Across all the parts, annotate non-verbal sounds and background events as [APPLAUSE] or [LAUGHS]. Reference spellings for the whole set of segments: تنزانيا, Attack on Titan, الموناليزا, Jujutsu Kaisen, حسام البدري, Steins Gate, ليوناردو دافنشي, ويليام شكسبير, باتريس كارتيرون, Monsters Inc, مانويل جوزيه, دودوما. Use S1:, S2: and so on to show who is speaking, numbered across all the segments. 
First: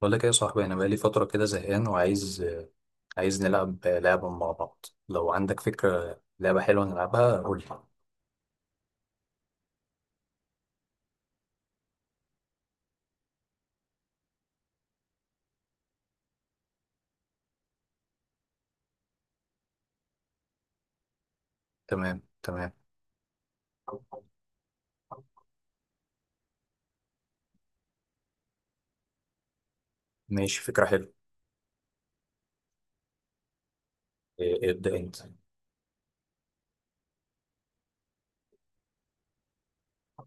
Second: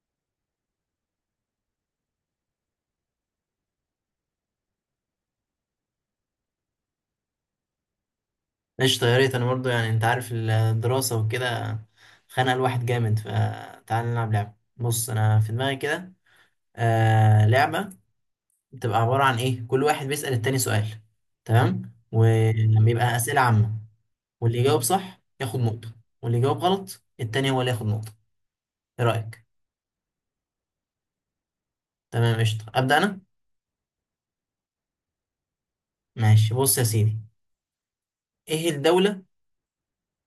S1: بقول لك ايه يا صاحبي، انا بقالي فتره كده زهقان وعايز نلعب لعبه مع بعض. لو عندك فكره لعبه حلوه نلعبها قول لي.
S2: قشطة، يا ريت. أنا برضه يعني أنت عارف الدراسة وكده خانق الواحد جامد. فتعال نلعب لعبة. بص أنا في دماغي كده لعبة بتبقى عبارة عن إيه. كل واحد بيسأل التاني سؤال، تمام؟
S1: تمام، تمام.
S2: ولما يبقى أسئلة عامة، واللي يجاوب صح ياخد نقطة، واللي يجاوب غلط التاني هو اللي ياخد نقطة. إيه رأيك؟
S1: ماشي، فكره حلوه.
S2: تمام قشطة. أبدأ أنا؟
S1: إيه، ابدا انت.
S2: ماشي، بص يا سيدي، إيه الدولة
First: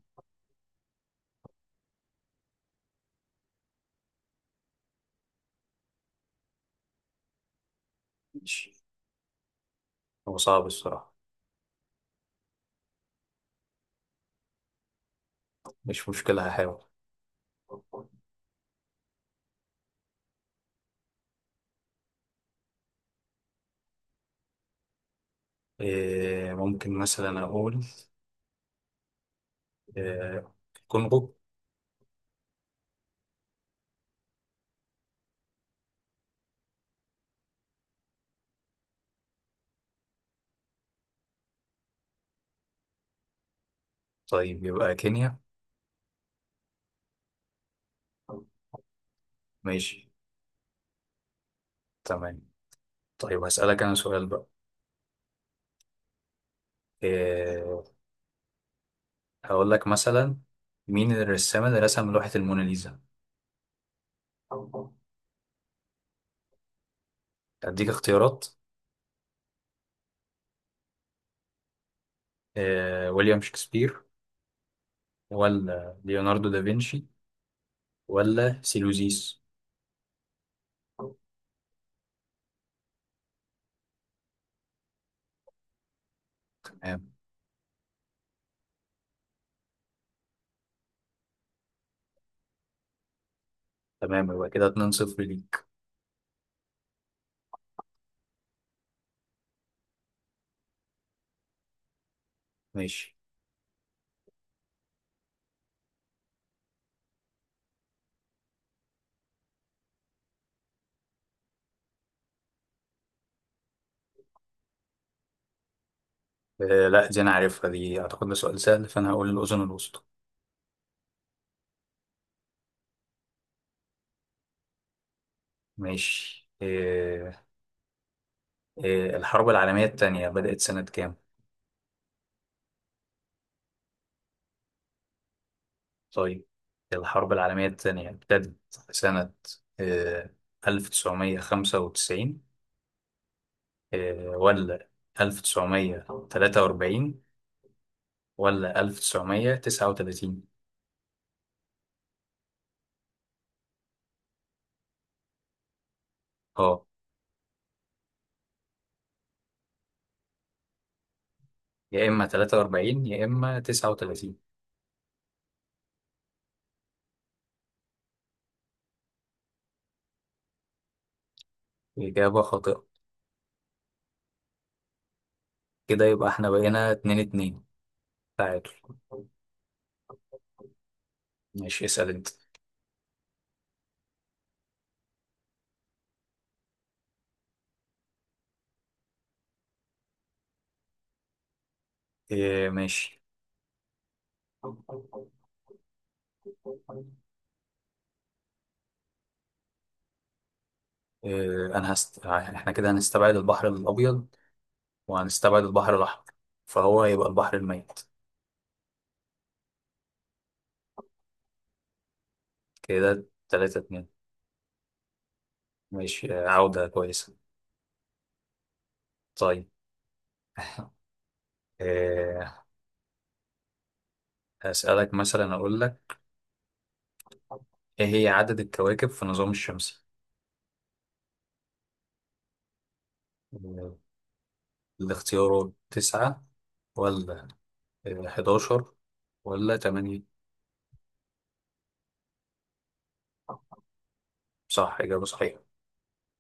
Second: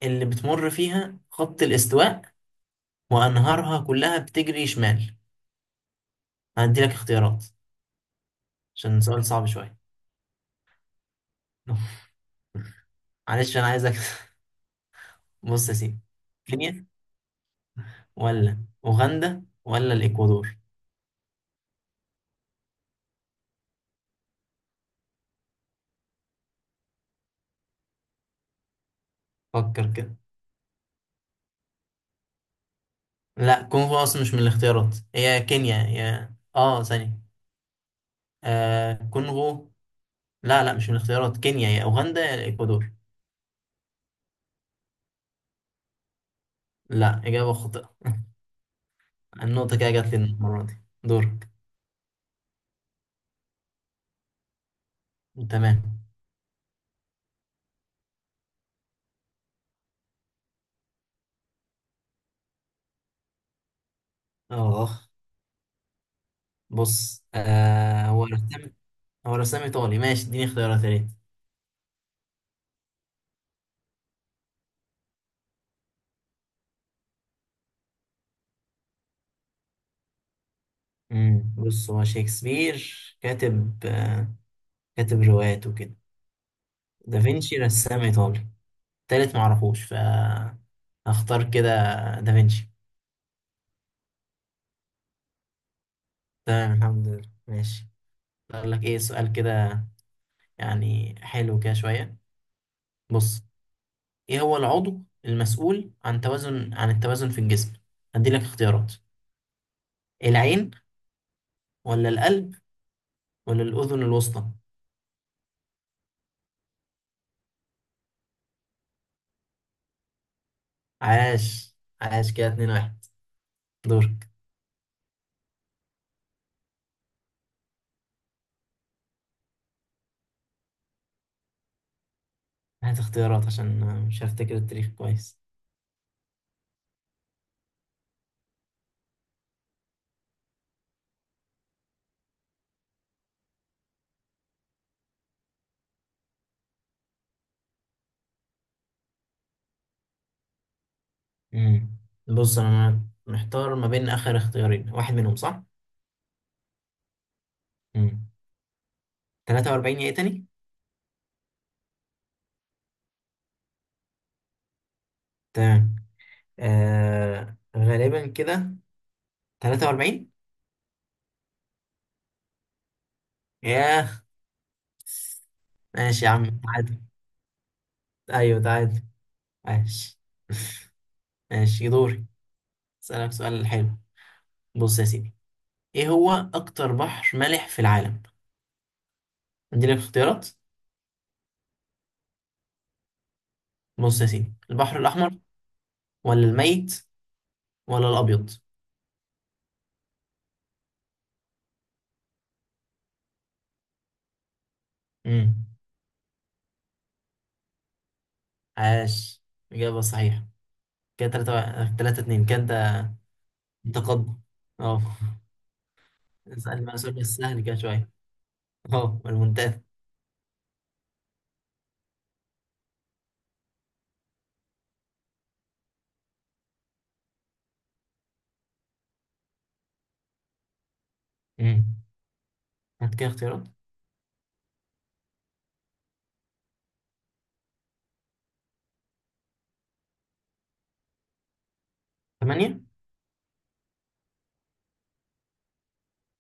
S2: اللي بتمر فيها خط الاستواء وأنهارها كلها بتجري شمال؟ هديلك اختيارات
S1: ماشي.
S2: عشان سؤال صعب شوية.
S1: هو صعب الصراحه.
S2: [LAUGHS] معلش، انا عايزك. [LAUGHS] بص يا سيدي،
S1: مش مشكله، هحاول.
S2: كينيا ولا اوغندا ولا الاكوادور؟
S1: إيه، ممكن مثلا اقول،
S2: فكر كده.
S1: إيه، كونغو.
S2: لا، كونغو اصلا مش من الاختيارات، هي كينيا يا ثانية. آه كونغو؟ لا، مش من الاختيارات، كينيا يا اوغندا يا الاكوادور.
S1: طيب يبقى كينيا.
S2: لا، اجابة خاطئة. [LAUGHS] النقطة كده جات
S1: ماشي.
S2: لي المرة دي. دورك.
S1: تمام. طيب هسألك انا سؤال بقى.
S2: تمام.
S1: إيه، هقول لك مثلا، مين الرسام اللي رسم لوحة الموناليزا؟
S2: اه بص،
S1: أديك
S2: هو
S1: اختيارات.
S2: رسام، هو رسام ايطالي. ماشي، اديني اختيارات يا ريت.
S1: ويليام شكسبير، ولا ليوناردو دافنشي، ولا سيلوزيس.
S2: بص، هو شكسبير كاتب، كاتب روايات وكده.
S1: تمام.
S2: دافنشي رسام ايطالي. تالت معرفوش، ف هختار كده دافنشي.
S1: تمام، يبقى كده 2-0 ليك.
S2: تمام، الحمد لله. ماشي، اقول لك ايه سؤال كده يعني حلو كده شويه.
S1: ماشي.
S2: بص، ايه هو العضو المسؤول عن توازن عن التوازن في الجسم؟ هدي لك اختيارات: العين ولا القلب ولا الاذن الوسطى؟
S1: آه لا، دي انا عارفها، دي اعتقد ده سؤال سهل، فانا هقول الاذن الوسطى.
S2: عاش، عاش. كده اتنين واحد. دورك.
S1: ماشي. آه. الحرب العالمية الثانية بدأت سنة كام؟
S2: هات اختيارات عشان مش هفتكر التاريخ كويس.
S1: طيب، الحرب العالمية الثانية ابتدت سنة، آه 1995، آه، ولا 1943، ولا 1939.
S2: امم بص، انا محتار ما بين اخر اختيارين، واحد منهم صح.
S1: اه.
S2: مم. 43 ايه تاني؟
S1: يا إما 43، يا إما 39.
S2: تمام، آه غالبا كده 43.
S1: إجابة خاطئة.
S2: ياه.
S1: كده
S2: ماشي
S1: يبقى
S2: يا عم،
S1: إحنا بقينا
S2: تعادل.
S1: 2-2.
S2: ايوه
S1: تعادل.
S2: تعادل. ماشي
S1: ماشي،
S2: ماشي،
S1: اسأل
S2: دوري.
S1: أنت.
S2: اسألك سؤال حلو. بص يا سيدي، ايه هو اكتر بحر مالح في العالم؟ عندي لك اختيارات.
S1: إيه، ماشي.
S2: بص يا سيدي، البحر الاحمر ولا الميت ولا الابيض؟
S1: إيه، إحنا كده هنستبعد البحر الأبيض، وهنستبعد
S2: امم
S1: البحر الأحمر، فهو هيبقى البحر الميت.
S2: عاش، اجابة صحيحة. كده 3 3 2، كده انت
S1: كده 3-2.
S2: متقدم، اه.
S1: ماشي.
S2: اسأل
S1: عودة
S2: بقى سؤال بس
S1: كويسة.
S2: سهل كده شوية، اه،
S1: طيب،
S2: الممتاز.
S1: إيه، هسألك مثلا، أقول لك، إيه هي عدد الكواكب في النظام الشمسي؟
S2: امم هات كده اختيارات.
S1: آه، الاختيارات 9، ولا 11، ولا 8.
S2: ثمانية.
S1: صح، إجابة صحيحة.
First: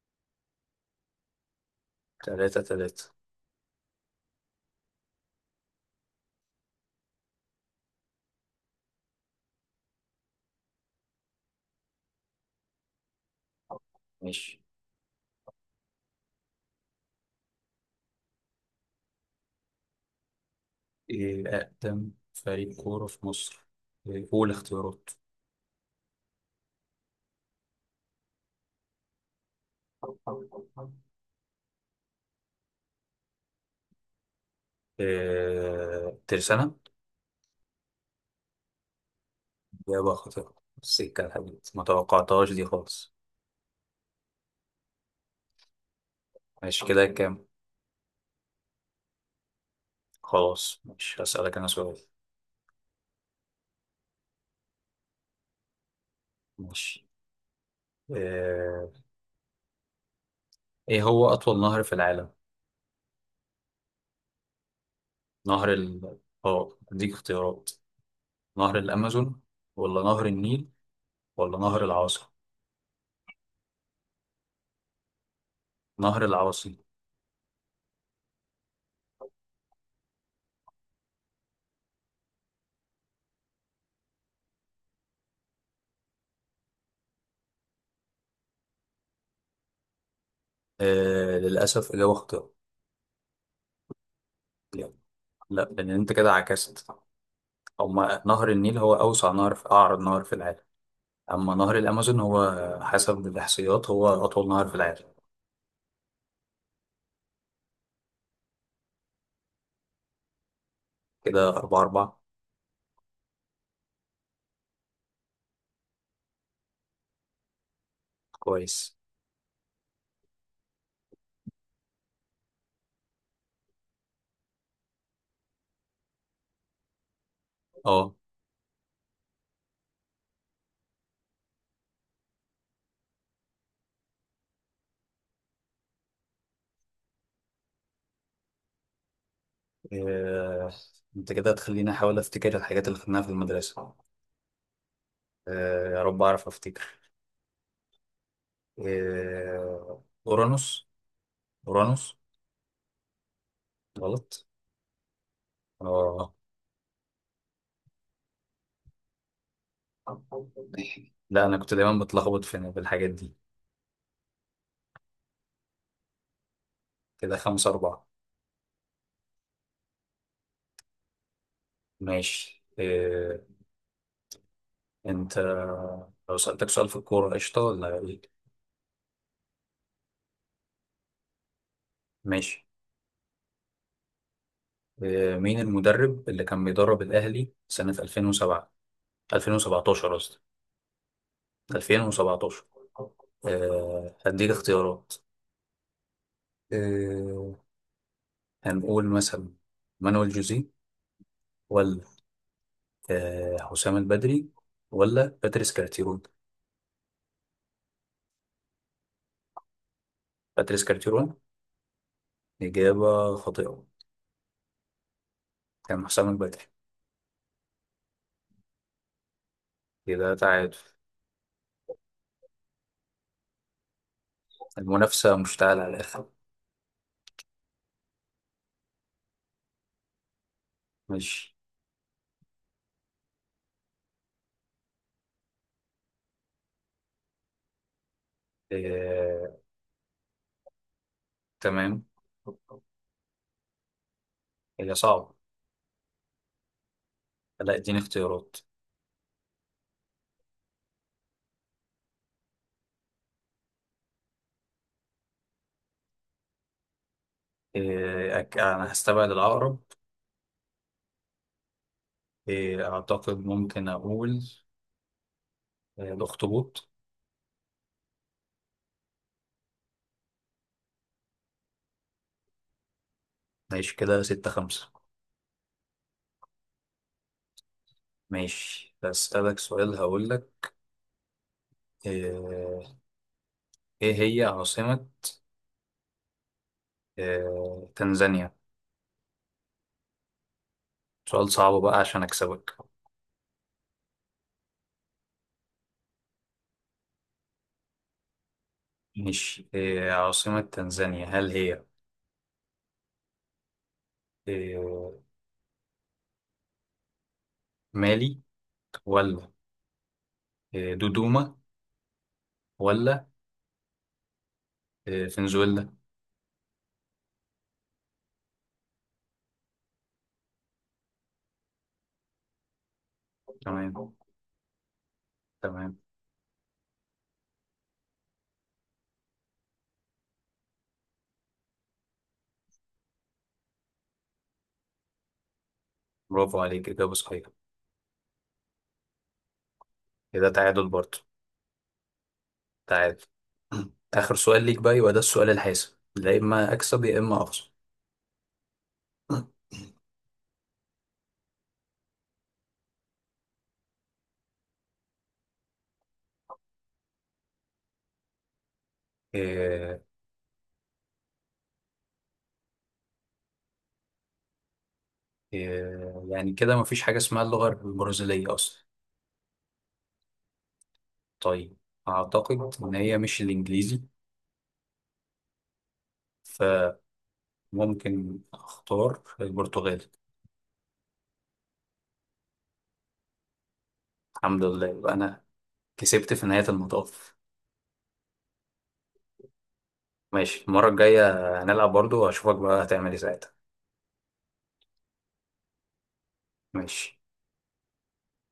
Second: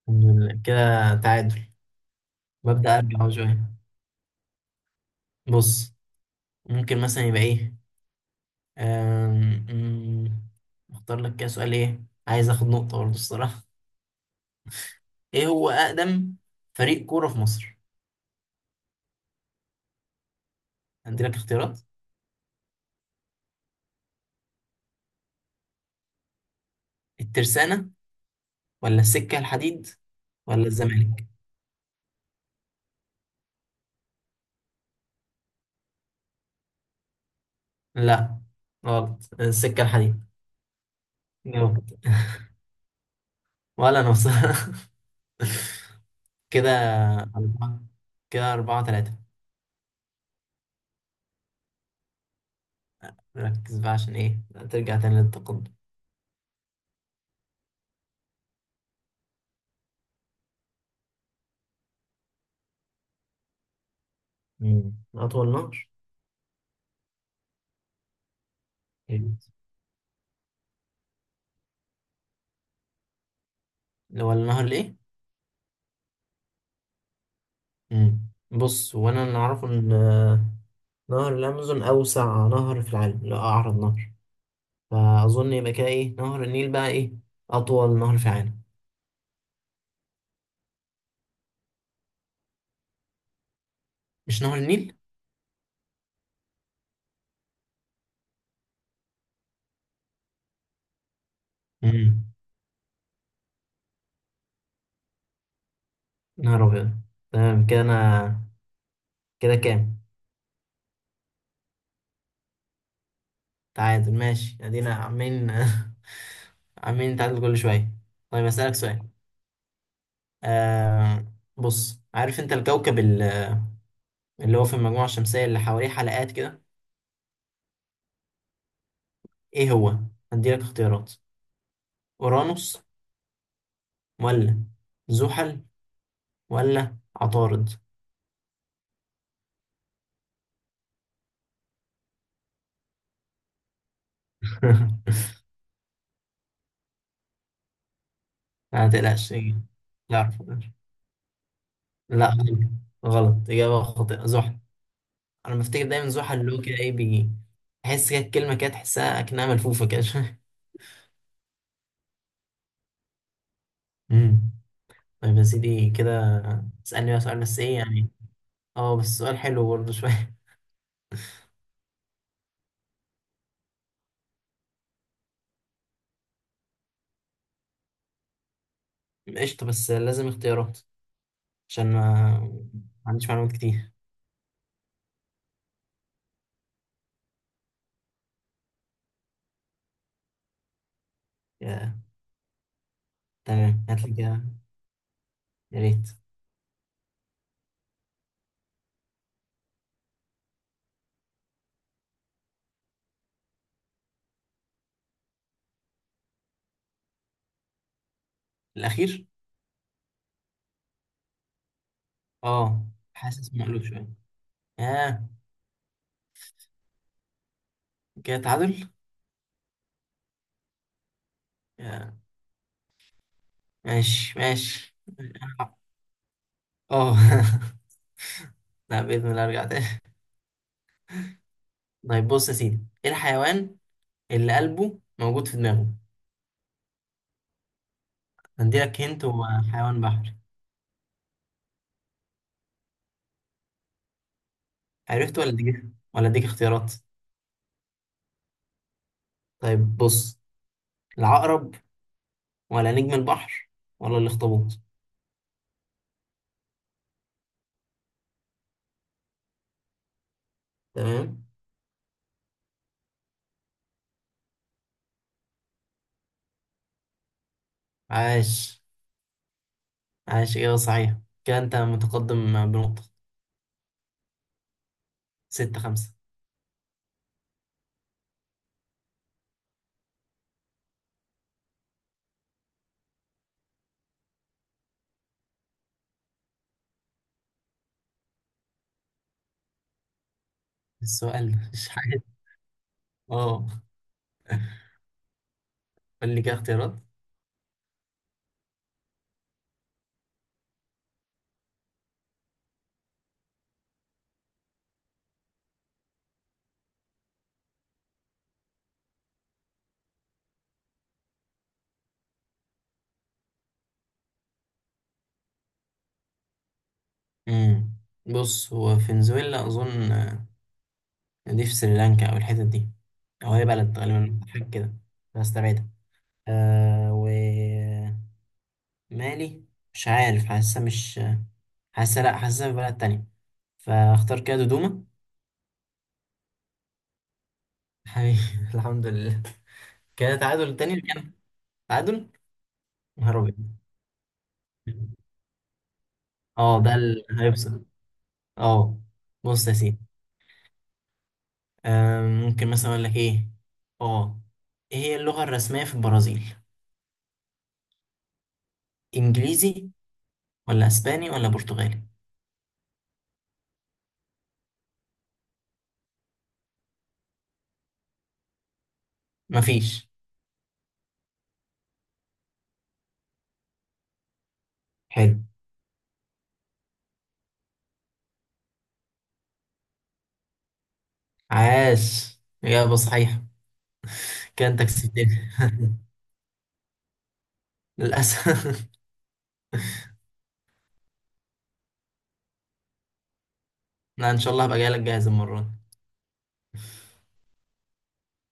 S2: كده تعادل.
S1: تلاتة
S2: ببدأ
S1: تلاتة
S2: أرجع أهو شوية. بص، ممكن مثلا يبقى إيه، أم، أم، أختار لك كده سؤال. إيه، عايز آخد نقطة برضه الصراحة.
S1: ماشي.
S2: إيه هو أقدم فريق كورة في مصر؟ عندي لك
S1: إيه
S2: اختيارات:
S1: أقدم فريق كورة في مصر؟ إيه، قول اختيارات.
S2: الترسانة ولا السكة الحديد ولا الزمالك؟
S1: إيه، ترسانة.
S2: لا، غلط، السكة
S1: إجابة
S2: الحديد.
S1: خاطئة. السكة الحديد ما
S2: جاوبت. [LAUGHS]
S1: توقعتهاش دي خالص.
S2: ولا أنا بصراحة. [LAUGHS] كده
S1: ماشي، كده كام؟
S2: أربعة، كده أربعة تلاتة.
S1: خلاص، مش هسألك أنا سؤال.
S2: ركز بقى عشان ايه ترجع تاني للتقدم.
S1: ماشي. إيه إيه هو أطول نهر في العالم؟
S2: أطول
S1: نهر
S2: نهر.
S1: ال آه أديك اختيارات. نهر الأمازون،
S2: جامد.
S1: ولا نهر النيل، ولا نهر العاصي؟
S2: اللي هو النهر الايه؟
S1: نهر العاصي.
S2: مم. بص، وانا اللي اعرفه ان نهر الامازون اوسع نهر في العالم، لا اعرض نهر، فاظن يبقى كده ايه، نهر النيل بقى ايه اطول نهر في العالم.
S1: إيه، للأسف إجابة خاطئة.
S2: مش نهر النيل؟
S1: لا، لان انت كده عكست. هما نهر النيل هو اوسع نهر في، اعرض نهر في العالم. اما نهر الامازون
S2: مم.
S1: هو، حسب الاحصائيات، هو اطول نهر في العالم.
S2: نهر ابيض. تمام كده انا. كده كام؟
S1: كده 4-4.
S2: تعادل. ماشي، ادينا عاملين [LAUGHS] عاملين نتعادل كل شويه. طيب اسالك
S1: كويس.
S2: سؤال. آه، بص، عارف انت الكوكب اللي هو في المجموعة الشمسية اللي حواليه حلقات كده،
S1: اه.
S2: ايه هو؟ هديلك اختيارات: اورانوس ولا زحل ولا عطارد؟
S1: إيه، انت كده هتخليني احاول افتكر الحاجات اللي خدناها في المدرسة.
S2: [LAUGHS]
S1: إيه، يا رب اعرف افتكر.
S2: ما تقلقش،
S1: إيه،
S2: تعرف.
S1: اورانوس، اورانوس.
S2: لا غلط، غلط، إجابة خاطئة،
S1: غلط.
S2: زحل. أنا بفتكر دايما
S1: اه.
S2: زحل اللي هو كده إيه، بيجي تحس كده الكلمة كده تحسها أكنها ملفوفة كده [LAUGHS] شوية.
S1: لا، انا كنت دايما بتلخبط بالحاجات دي.
S2: أمم. طيب يا سيدي، كده تسألني بقى
S1: كده
S2: سؤال بس
S1: خمسة
S2: إيه
S1: أربعة
S2: يعني أه بس سؤال حلو برضه شوية.
S1: ماشي، إيه، انت، لو سألتك سؤال في الكورة قشطة ولا ايه؟
S2: [LAUGHS] قشطة بس لازم اختيارات عشان ما
S1: ماشي.
S2: ما عنديش معلومات كتير.
S1: مين المدرب اللي كان بيدرب الأهلي سنة 2007، 2017 قصدي، 2017.
S2: تمام، هات لي كده،
S1: هديك اختيارات.
S2: يا ريت.
S1: آه، هنقول مثلا مانويل جوزيه، ولا حسام البدري، ولا باتريس كارتيرون.
S2: الأخير.
S1: باتريس كارتيرون.
S2: اه،
S1: إجابة
S2: حاسس مقلوب
S1: خاطئة.
S2: شوية، اه.
S1: كان حسام البدري.
S2: كده تعادل.
S1: كده تعادل.
S2: آه. ماشي ماشي.
S1: المنافسة مشتعلة على الآخر.
S2: اه. [LAUGHS] لا، بإذن الله أرجع تاني.
S1: ماشي.
S2: طيب بص يا سيدي، إيه الحيوان اللي قلبه موجود في دماغه؟ هنديلك، هنت هو
S1: آه،
S2: حيوان بحري.
S1: تمام. هي صعبة.
S2: عرفت ولا أديك، ولا أديك اختيارات؟
S1: لا، اديني اختيارات.
S2: طيب بص: العقرب ولا نجم البحر ولا الأخطبوط؟
S1: إيه، أنا هستبعد العقرب.
S2: تمام.
S1: إيه، أعتقد ممكن أقول الأخطبوط.
S2: عاش، عاش، إجابة صحيحة. كده أنت متقدم بنقطة،
S1: ماشي، كده 6-5.
S2: ستة خمسة.
S1: ماشي، هسألك سؤال، هقول لك، إيه... إيه هي عاصمة تنزانيا. سؤال
S2: السؤال [LAUGHS] ده
S1: صعب
S2: مش
S1: بقى عشان
S2: عارف،
S1: أكسبك.
S2: اه. قول لي كده اختيارات.
S1: ماشي، إيه عاصمة تنزانيا، هل هي إيه... مالي، ولا دودوما، ولا فنزويلا؟
S2: امم بص، هو فنزويلا اظن، دي في سريلانكا او الحتت دي، او هي بلد
S1: تمام.
S2: غالبا حاجه كده، هستبعدها.
S1: تمام.
S2: آه، ومالي مش عارف، حاسه لا حاسه في بلد تانية، فاختار كده دودوما.
S1: برافو عليك، إجابة صحيحة.
S2: حبيبي. [LAUGHS] الحمد لله، كده
S1: كده
S2: تعادل
S1: تعادل
S2: تاني
S1: برضه.
S2: كده. تعادل.
S1: تعال.
S2: نهار ابيض.
S1: آخر سؤال ليك بقى، يبقى ده السؤال الحاسم، لا إما
S2: اه، ده
S1: أكسب يا
S2: اللي
S1: إما أخسر.
S2: هيفصل، اه. بص يا سيدي، ممكن مثلا اقول لك ايه، اه، ايه هي اللغة الرسمية في البرازيل؟ انجليزي
S1: إيه.
S2: ولا اسباني ولا برتغالي؟
S1: إيه يعني كده، مفيش حاجة اسمها اللغة البرازيلية أصلا.
S2: مفيش.
S1: طيب. أعتقد إن هي مش الإنجليزي،
S2: حلو.
S1: فممكن أختار البرتغالي.
S2: عاش، اجابة صحيحة.
S1: الحمد
S2: كده انت
S1: لله، يبقى أنا
S2: كسبتني. [LAUGHS]
S1: كسبت في نهاية المطاف.
S2: للاسف.
S1: ماشي، المرة الجاية هنلعب برضو، وأشوفك بقى هتعمل إيه ساعتها.
S2: لا، ان شاء الله هبقى جاي لك جاهز المرة دي.
S1: ماشي.